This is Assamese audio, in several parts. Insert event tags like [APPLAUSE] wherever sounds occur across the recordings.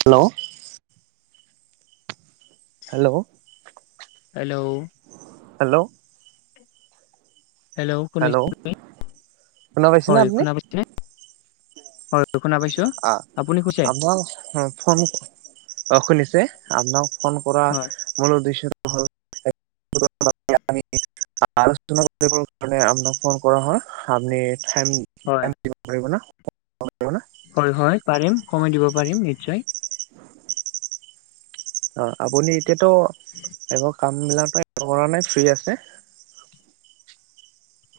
Hello. Hello. Hello. Hello. Hello, [UNINTELLIGIBLE] শুনা পাইছেনে হয় আপুনি? শুনা পাইছানে? হয়, শুনা পাইছো। আহ, আপুনি কৈছে [UNINTELLIGIBLE] অ', শুনিছে? আপোনাক ফোন কৰা হয় মূল উদ্দেশ্য [UNINTELLIGIBLE] মানে [UNINTELLIGIBLE] আমি হয় [UNINTELLIGIBLE] [UNINTELLIGIBLE] হয় হয় পাৰিম, সময় দিব পাৰিম নিশ্চয়। অ', আপুনি এতিয়াতো একো কাম বিলাকত কৰা নাই, ফ্ৰী আছে।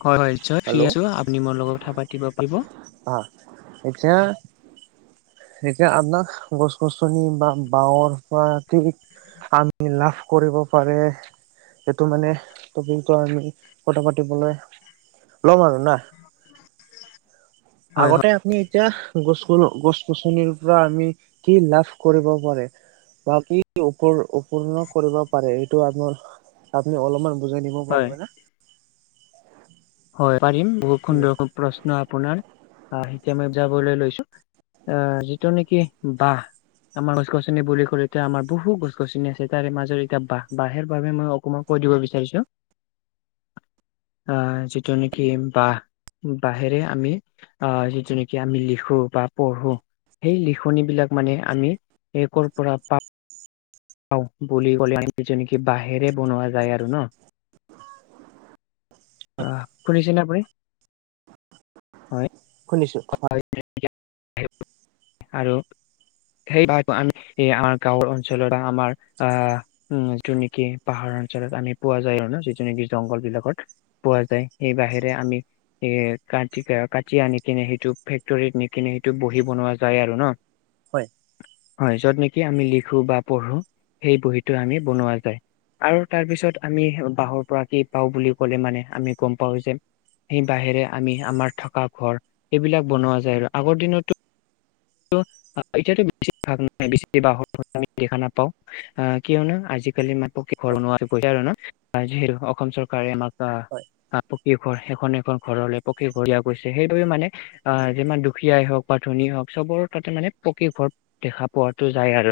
হয় হয় নিশ্চয় ফ্ৰী হেল্ল' অ আছো। আপুনি মোৰ লগত কথা পাতিব পাৰিব। এতিয়া সেইটোয়াে আপোনাক গছ গছনি বা বাহঁৰ পৰা ঠিক আমি লাভ কৰিব পাৰে। সেইটো মানে টপিকটো আমি কথা পাতিবলৈ ল'ম আৰু না। হয় আগতে হয় আপুনি এতিয়া গছ-গছ-গছনিৰ পৰা আমি কি লাভ কৰিব পাৰে? বা কি উপ-উপূৰ্ণ কৰিব পাৰে এইটো আপোনাৰ আপুনি অলপমান বুজাই দিব হয় পাৰিব নে? হয় পাৰিম বহুত ঠিক আছে সুন্দৰকৈ প্ৰশ্ন আপোনাৰ আহ এতিয়া মই যাবলৈ লৈছো। আহ যিটো নেকি বাহ আমাৰ গছ গছনি বুলি কলে তো এতিয়া আমাৰ বহু গছ গছনি আছে তাৰে মাজত এতিয়া বাহ, বাহেৰ বাবে মই অকমান কৈ দিব বিচাৰিছো। [INAUDIBLE] আহ যিটো নেকি বাহ বাহিৰে আমি আহ, যিটো নেকি আমি লিখো বা পঢ়ো সেই লিখনী বিলাক মানে আমি, একৰ পৰা পা [UNINTELLIGIBLE] বুলি ক'লে নি নেকি বাহেৰে বনোৱা যায় আৰু ন। আহ, শুনিছে নে আপুনি? হয়। শুনিছো। [UNINTELLIGIBLE] [INAUDIBLE] আৰু। সেইবাৰ [INAUDIBLE] আমি আমাৰ গাঁৱৰ অঞ্চলৰ বা আমাৰ আ উম যিটো নেকি পাহাৰ অঞ্চলত আমি পোৱা যায় আৰু ন যিটো নেকি জংঘল বিলাকত। পোৱা যায় সে বাহেৰে আমি এ কাটিকে কাটি আনি কিনে সেইটো ফেক্টৰীত নিকিনে সেইটো বহি বনোৱা যায় আৰু ন। হয়। হয় যত নেকি আমি লিখো বা পঢ়ো সেই বহীটো আমি বনোৱা যায়। আৰু তাৰ পিছত আমি বাঁহৰ পৰা কি পাও বুলি কলে মানে আমি গম পাও যে। সেই বাহেৰে আমি আমাৰ থকা ঘৰ এইবিলাক বনোৱা যায় আৰু আগৰ দিনততো [UNINTELLIGIBLE] এতিয়াতো বেছি ভাগ নাই বেছি বাঁহৰ [INAUDIBLE] আমি দেখা নাপাও আহ কিয়নো আজিকালি মা হয় [INAUDIBLE] অসম চৰকাৰে আমাক আ। হয় [INAUDIBLE] ই ঘৰ সেখন এখন ঘৰৰে পকী [INAUDIBLE] দিয়া কৰিছে সে [INAUDIBLE] মানে আহ যিমান দুখীয়াই হওক বা ধনী হওক চবৰ তাতে মানে পকী ঘৰ দেখা পোৱাটো যায় আৰু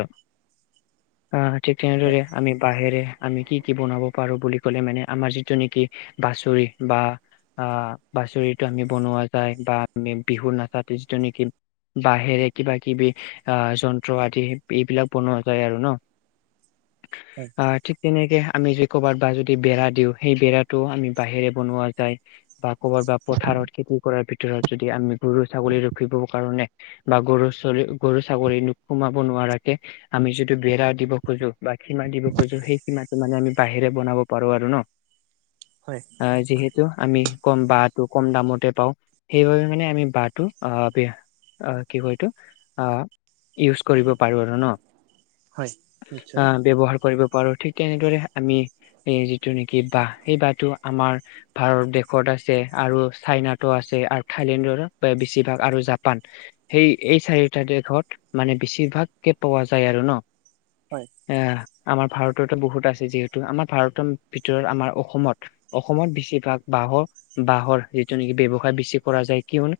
আহ তেতিয়া হয় আৰুৰে আমি বাঁহেৰে। আমি কি কি বনাব পাৰো বুলি ক'লে মানে আমাৰ যিটো নেকি বাচুৰি বা আহ বাচুৰিটো আমি বনোৱা যায় বাবি বিহু নাচা তিছদো নেকি। বাঁহেৰে কিবা কিবি আহ যন্ত্ৰ আদি এইবিলাক বনোৱা যায় আৰু ন। [INAUDIBLE] হয় আৰ ঠি তেনেকে আমি য ক'ৰবাত বা যদি বেৰা দিওঁ সেই বেৰাটোও আমি বাঁহেৰে বনোৱা যায়। বা কবাত বা পথাৰত খেতি কৰাৰ ভিতৰত যদি আমি গৰু ছাগলী ৰখিব কাৰণে। বা গৰু [INAUDIBLE] গৰু ছাগলী নো সোমাব নোৱাৰাকে। আমি যিটো বেৰা দিব খোজো বা সীমা দিব খোজো সেই সীমাটো মানে আমি বাঁহেৰে বনাব পাৰো আৰু ন। হয়। আ যিহেতু আমি কম বাঁহটো কম দামতে পাওঁ। সেইবাবে মানে আমি বাঁহটো আহ কি কয় এইটো আহ ইউজ কৰিব পাৰো আৰু ন হয় অ নিশ্চয় ব্যৱহাৰ কৰিব পাৰো ঠি তেনেদৰে আমি। এই যিটো নেকি বাঁহ এই বাঁহটো আমাৰ ভাৰত দেশত আছে আৰু চাইনা ট আছে আৰু থাইলেণ্ডৰ বা বেছিভাগ আৰু জাপান। সেই এই চাৰিটা দেশত মানে বেছিভাগকে পোৱা যায় আৰু ন। হয়। এ আমাৰ ভাৰততে বহুত আছে যিহেতু আমাৰ ভাৰতৰ ভিতৰত আমাৰ অসমত। অসমত বেছিভাগ বাঁহৰ বাঁহৰ যিটো নেকি ব্যৱসায় বেছি কৰা যায় কিয়ন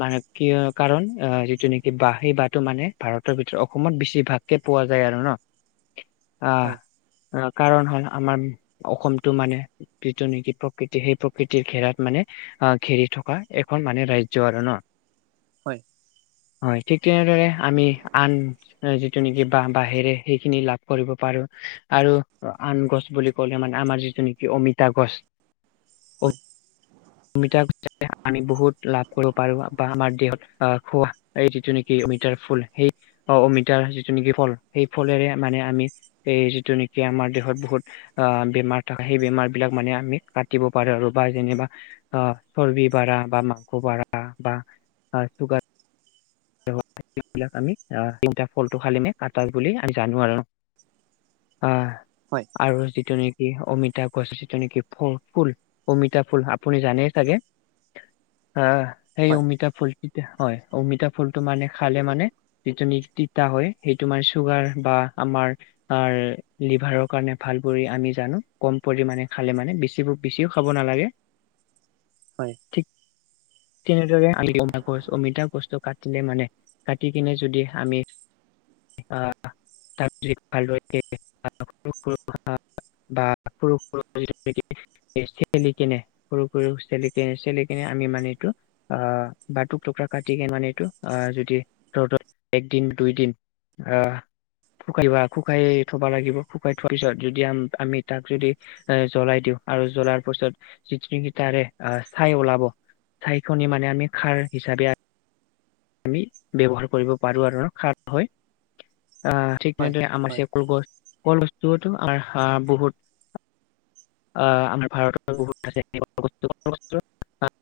মানে কি কাৰণ অ যিটো নেকি বাঁহ সেই বাঁহটো মানে ভাৰতৰ ভিতৰত অসমত বেছিভাগ কে পোৱা যায় আৰু ন। [INAUDIBLE] আহ কাৰণ হল আমাৰ অসমটো মানে যিটো নেকি প্ৰকৃতি সেই প্ৰকৃতিৰ ঘেৰাত মানে আ ঘেৰি থকা এখন মানে ৰাজ্য আৰু ন। হয়। হয় ঠিক তেনেদৰে আমি আন। যিটো নেকি বা বাঁহেৰে সেইখিনি লাভ কৰিব পাৰো আৰু আন গছ বুলি কলে মানে আমাৰ যিটো নেকি অমিতা গছ। হয়ঁ। অমিতা গছেৰে আমি বহুত লাভ কৰিব পাৰো বা আমাৰ দেহত আহ খোৱা। এই যিটো নেকি অমিতাৰ ফুল সেই অঁ অমিতাৰ যিটো নেকি ফল সেই ফলেৰে মানে আমি। এই যিটো নেকি আমাৰ দেহত বহুত- আহ বেমাৰ থাকে সেই বেমাৰ বিলাক মানে আমি কাটিব পাৰোঁ আৰু বা যেনেবা চৰ্বি বাৰা বা মাংস বাৰা বা চুগাৰ- আমি আ, তিনটা ফলটো খালিমে আটাৰ বুলি আমি জানো আৰু। আহ। হয়ঁ। আৰু যিটো নেকি অমিতা গছ যিটো নেকি ফ-ফুল। অমিতা ফুল আপুনি জানে চাগে? আহ, সেই হয় অমিতা ফুলতিতে হয় অমিতা ফুলটো মানে খালে মানে- যিটো নি তিতা হয়ঁ সেই তোমাৰ চুগাৰ বা আমাৰ- আৰ, লিভাৰৰ কাৰণে ভাল বুলি আমি জানো কম পৰিমাণে খালে মানে বেছিভু- বেছিও খাব' নালাগে। হয়ঁ। ঠিক তেনেদৰে আমি গম নাপাওঁ অমিতা গছটো কাট- টিলে মানে কাটি কিনে যদি আমি আহ- [INAUDIBLE] বা সৰু সৰু এ, চেলি কেনে সৰু সৰু চেলি কেনে চেলি কেনে আমি মানে এইটো- আ, বাটুক টোকা কাটি কি মানে এইটো- আ, যদি সিহঁতৰ একদিন দুই দিন আহ- শুকাই লোৱা শুকাই থবা লাগিব শুকাই থোৱাৰ পিছত যদি আম-আমি তাক যদি- এ, জ্বলাই দিওঁ আৰু জ্বলাৰ পিছত যিতকিনি তাৰে আ, চাই ওলাব। চাইখনি মানে আমি খাৰ হিচাপে আ- আমি ব্যৱহাৰ কৰিব পাৰো আৰু সাত হয়। আ- ঠিক হয় তেনেদৰে আমাৰ হয় চেকুল গছ কল গছটো হা বহুত। আ, আমাৰ ভাৰতৰ বহুত আছে কিবা বস্ত [INAUDIBLE] অনেক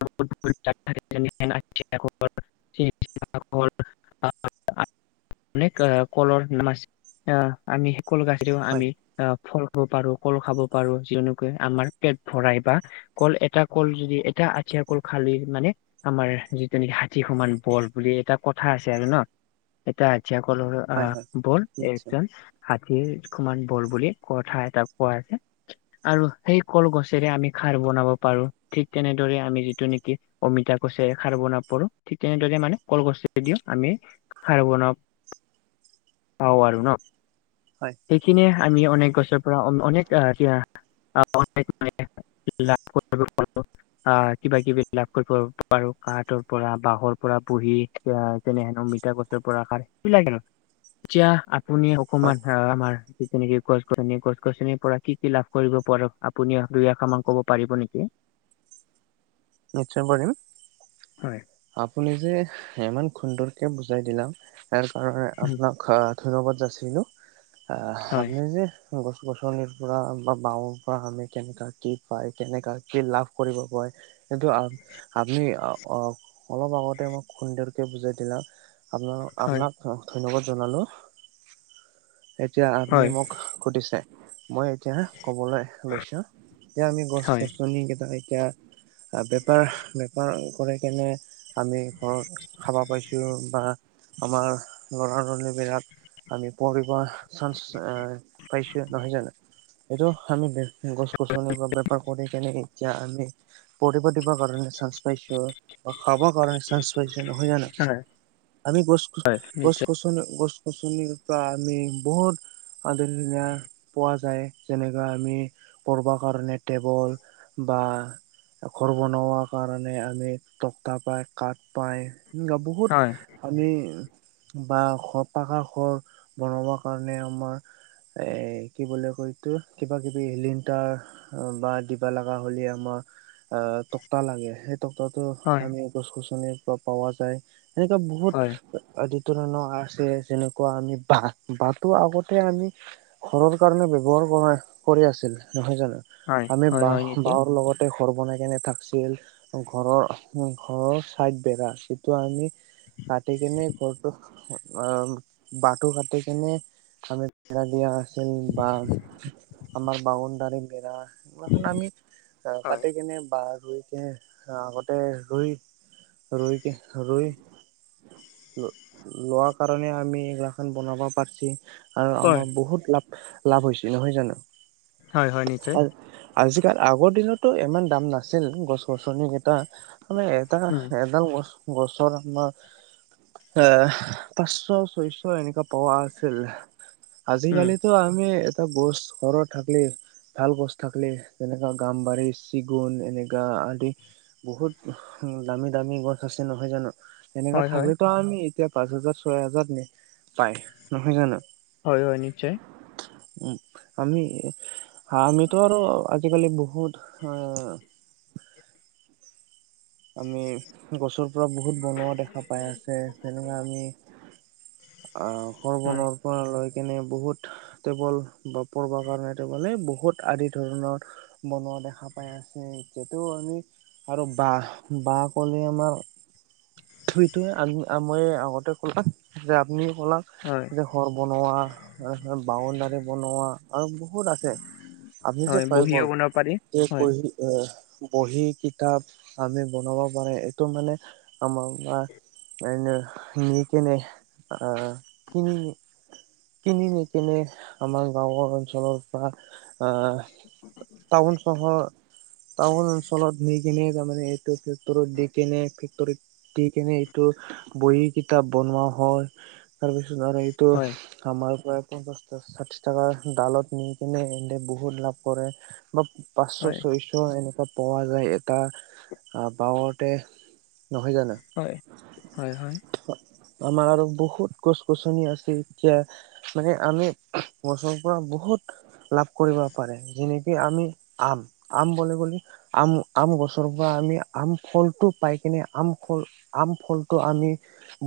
আ, কলৰ নামাছ- আহ, আমি সেই কল গাছে দিওঁ আমি আ, ফল পাৰো কল খাব পাৰো। যিনো- আমাৰ পেট ভৰাই বা কল এটা কল যদি এটা আঠিয়া কল খালি মানে- আমাৰ যিটো নেকি হাতী সমান বল বুলি এটা কথা আছে আৰু ন' এটা। আঠিয়া কলৰো' আ, হয় বল নিশ্চয় এটা হাতীৰ সমান বল বুলি কথা এটা কোৱা আছে। আৰু সেই কলগছেৰে আমি খাৰ বনাব পাৰো। ঠিক তেনেদৰে আমি যিটো নেকি- অমিতা গছেৰে খাৰ বনা পাৰো। ঠিক তেনেদৰে মানে কলগছে দিও আমি- খাৰ বনাব, পাওঁ আৰু ন'। হয় সেইখিনিয়ে আমি অনেক গছৰ পৰা অম-অনেক আ, তিয়া। [INAUDIBLE] আ, কিবা কিবি লাভ কৰিব পাৰো কাতৰ পৰা বাঁহৰ পৰা বহি- এতিয়া তেনে হেন অমিতা গছৰ পৰা কাত কি লাগে নো এটিয়া পুনি হয় অকমান আ, আমাৰ যিটো নিকি গছ গছনি গছ গছনিৰ পৰা কি কি লাভ কৰিব। পৰত আপুনি দুই আশা মান ক'ব পাৰিব নেকি? নিশ্চয় কৰিম। হয়। আপুনি যে ইমান সুন্দৰকে বুজাই দিলা, তাৰ কাৰণে আপোনাক হা- ধন্যবাদ যাচিলোঁ। আহ হয় আপনি যে- গছ গছনিৰ পৰা বা বাওঁৰ পৰা আমি কেনেকুৱা কি পায়, কেনেকা কি লাভ কৰিব পাই- সেইটো আ, আপনি অ- অলপ আগতে মক খুন্দেৰকে বুজাই দিলা। আপোনালোক হয় আপনাক- অ', ধন্যবাদ জনালোঁ। এতিয়া আপুনি হয়, মোক সুধিছে। মই এতিয়া ক'বলে লৈছোঁ, যে আমি গছ হয়, গছনি কেইটা এতিয়া- আ, বেপাৰ বেপাৰ কৰে কেনে- আমি ঘৰত খাবা পাইছোঁ, বা আমাৰ ল'ৰা জনে বিলাক- আমি পঢ়িব চান্স আ পাইছো নহয় জানো? এইটো আমি- গছ গছনি বা বেপাৰ কৰি কেনে এতিয়া আমি পঢ়িব দিব কাৰণে চানস পাইছো, বা খাব কাৰণে চান্স পাইছে নহয় জানো? হয়, আমি গছ হয়, গছ নিশ্চয়, গছ- গছ গছনিৰ পৰা আমি বহুত- আদি ধুনীয়া পোৱা যায় যেনেকা আমি পঢ়িব কাৰণে টেবুল- বা ঘৰ বনোৱা কাৰণে আমি- টকতা পায় কাঠ পায় এনেৱা বহুত- হয়, আানি বাহ ঘৰ পাকা ঘৰ বনাবাৰ কাৰণে আমাৰ- এই কি বুলি কয় এইটো কিবা কিবি লিংতাৰ- বা দিবা লগা হ'লে আমাৰ আহ তকতা লাগে। সেই তাকতা- টো হয়, আমি গছ গছনিৰ পৰা পাৱা যায়। এনেকুৱা বহুত হয়, আদিত- ধৰণৰ আছে যেনেকুৱা আমি বাহ বাহটো আগতে আমি- ঘৰৰ কাৰণে ব্যৱহাৰ কৰা কৰি আছিল নহয় জানো? হয়, আমি হয়, হয়, বাহ নিশ্চয়, বাহৰ লগত- তাতে ঘৰ বনাই কেনে থাকছিল। ঘৰৰ ঘৰৰ চাইড বেৰা সেইটো আমি- কাটি কেনে ঘৰটো আহ বাহটু কাটি কেনে- আমি বেৰা দিয়া আছিল বা আমাৰ বাউণ্ডাৰীৰ বেৰা- সেইলাখান আমি হয়, কাটি কেনে বাহ ৰুই কেনে- আগতে ৰুই ৰুইকে ৰুই- লো লোৱা কাৰণে আমি এইগিলাখান বনাব পাৰছি। আৰু হয়, আমাৰ বহুত লাভ লাভ হৈছে নহয় জানো? হয় হয় নিশ্চয়। আজিকালি আগৰ দিনতো ইমান দাম নাছিল গছ গছনি কেইটা। মানে এটা উম, এডাল গছ গছৰ আমাৰ- এ পাঁচশ ছয়শ এনেকা পাৱা আছিল। উম, আজিকালিতো আমি এটা গছ ঘৰত থাকলেই- ভাল গছ থাকিলেই যেনেকা গামবাৰী চিগুন এনেকা আদি- বহুত দামী দামী গছ আছে নহয় জানো? এনেকা হয়, হয়, থাকলেতো আমি এতিয়া- পাঁচ হাজাৰ ছয় হাজাৰ পায় নহয় জানো? হয় হয় নিশ্চয়। উম আমি আমিতো আৰু আজিকালি বহুত- হা। আমি গছৰ পৰা বহুত বনোৱা দেখা পাই আছে। যেনেকা আমি- আহ সৰ হয়, বনৰ- লৈ কেনে বহুত টেবুল বা পঢ়বা কাৰণে, টেবুল এই বহুত আদি ধৰণৰ বনোৱা দেখা পাই আছে, এইটো আমি আৰু বাঁহ। বাঁহ ক'লে আমাৰ সেইটোৱেই আ মই আগতে ক'লাক যে আপুনি ক'লাক হয়। যে ঘৰ বনোৱা, বাউণ্ডাৰী বনোৱা। আৰু বহুত আছে আপুনি যে, হয়, কৈ বহিও গ'ল বনাব পাৰি, সে হয়, কৈ এ বহি-কিতাপ আমি বনাব পাৰো এইটো মানে আমাৰ এ ন নি কেনে আহ কিনি কিনি নিকিনে আমাৰ গাঁওৰ অঞ্চলৰ পৰা আহ টাউন চহৰ টাউন অঞ্চলত নি কিনে তাৰমানে এটো ফেক্তৰত দি কেনে ফেক্তৰীত দি কেনে এইটো বহী-কিতাপ বনোৱা হয়, তাৰপিছত আৰু এইটো হয়, আমাৰ পৰা পঞ্চাশ ষাঠি টাকা ডালত নি কিনে ইহঁতে বহুত লাভ কৰে। বা পাঁচশ হয়, ছয়শ এনেকুৱা পোৱা যায়, এটা আহ বাঁহতে নহয় জানো? হয়, হয়, হয়। আমাৰ আৰু বহুত গছ-গছনি আছে, এতিয়া মানে আমি গছৰ পৰা বহুত লাভ কৰিব পাৰে, যেনেকি আমি আম। আম বুলিলে ক'লে আম আম গছৰ পৰা আমি আম ফলটো পাই কিনে, আম ফল আম ফলটো আমি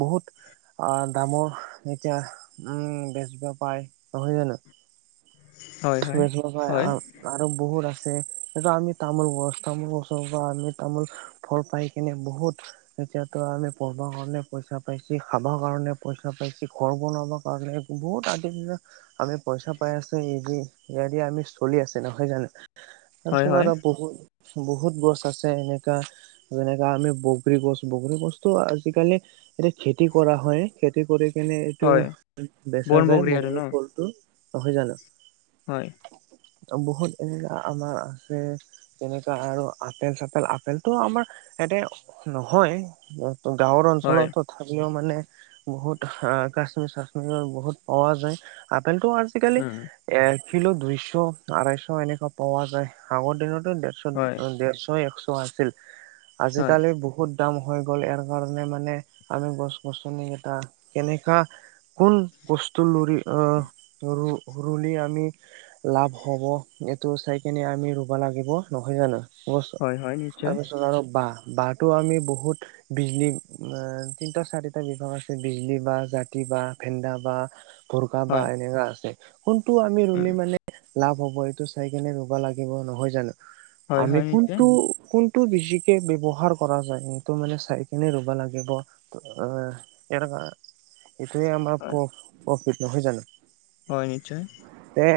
বহুত অ', দামৰ এতিয়া উম, বেছবা পায় নহয় জানো? হয়, হয়, বেছবা পায় হয়, আম। আৰু বহুত আছে এ আমি তামোল গছ তামোল গছৰ পৰা আমি তামোল ফল পাই কিনে বহুত এতিয়াতো আমি পঢ়বা কাৰণে পইচা পাইছি, খাব কাৰণে পইচা পা, ঘৰ বনাব কাৰণে বহুত আজিৰ দিনা আমি পইচা পাই আছো এই এইয়াদি আমি চলি আছে নহয় জানো! হয়, তাৰপিছত হয়, আৰু বহুত বহুত গছ আছে এনেকা। যেনেকাে আমি বগৰী গছ, বগৰী গছতো আজিকালি এতিয়া খেতি কৰা হয়, খেতি কৰি সেইকাৰণে এইটো হয়, বন বেচা যায় বগৰী আৰু ন, বহু ফলটো নহয় জানো? হয়। বহুত এনেকা আমাৰ আছে। তেনেকা আৰু আপেল-চাপেল আপেলটো আমাৰ ইয়াতে নহয়। ত' গাঁৱৰ হয়, অঞ্চলত তথাপিও মানে বহুত কাশ্মীৰ-চাশ্মিৰ বহুত পোৱা যায়, আপেল টো আজি আজিকালি উম, এ কিলো দুইশ আঢ়াইশ এনেকা পোৱা যায়, আগৰ দিনতে হয়, দেৰশ একশ আছিল, হয়, আজিকালি বহুত দাম হৈ গ'ল ইয়াৰ কাৰণে, মানে আমি গছ-গছনি এটা কেনেকা কোন বস্তু লৰি আহ ৰুলি আমি লাভ হ'ব এইটো চাই কিনে আমি ৰুব লাগিব নহয় জানো? হয়, হয়, [UNINTELLIGIBLE] নিশ্চয়, তাৰপিছত আৰু বাঁহ বাঁহটো আমি বহুত বিজলী তিনটা চাৰিটা বিভাগ আছে বিজলী বাঁহ, জাতি বাঁহ, ভেন্দা বাঁহ। গোৰ্খা বা হয়, এনেকা আছে কোনটো আমি ৰুলি উম, মানে লাভ হব এইটো চাইকনে ৰুব লাগিব নহয় জানো হয়, আমি হয়, নিশ্চয়, কোনটো কোন টো বেছিকে ব্যৱহাৰ কৰা যায় সেইটো মানে চাই কিনে ৰুব লাগিব অ এ এইটোয়ে আমাৰ হয়, প্ৰ প্ৰফিত নহয় জানো হয় নিশ্চয় এ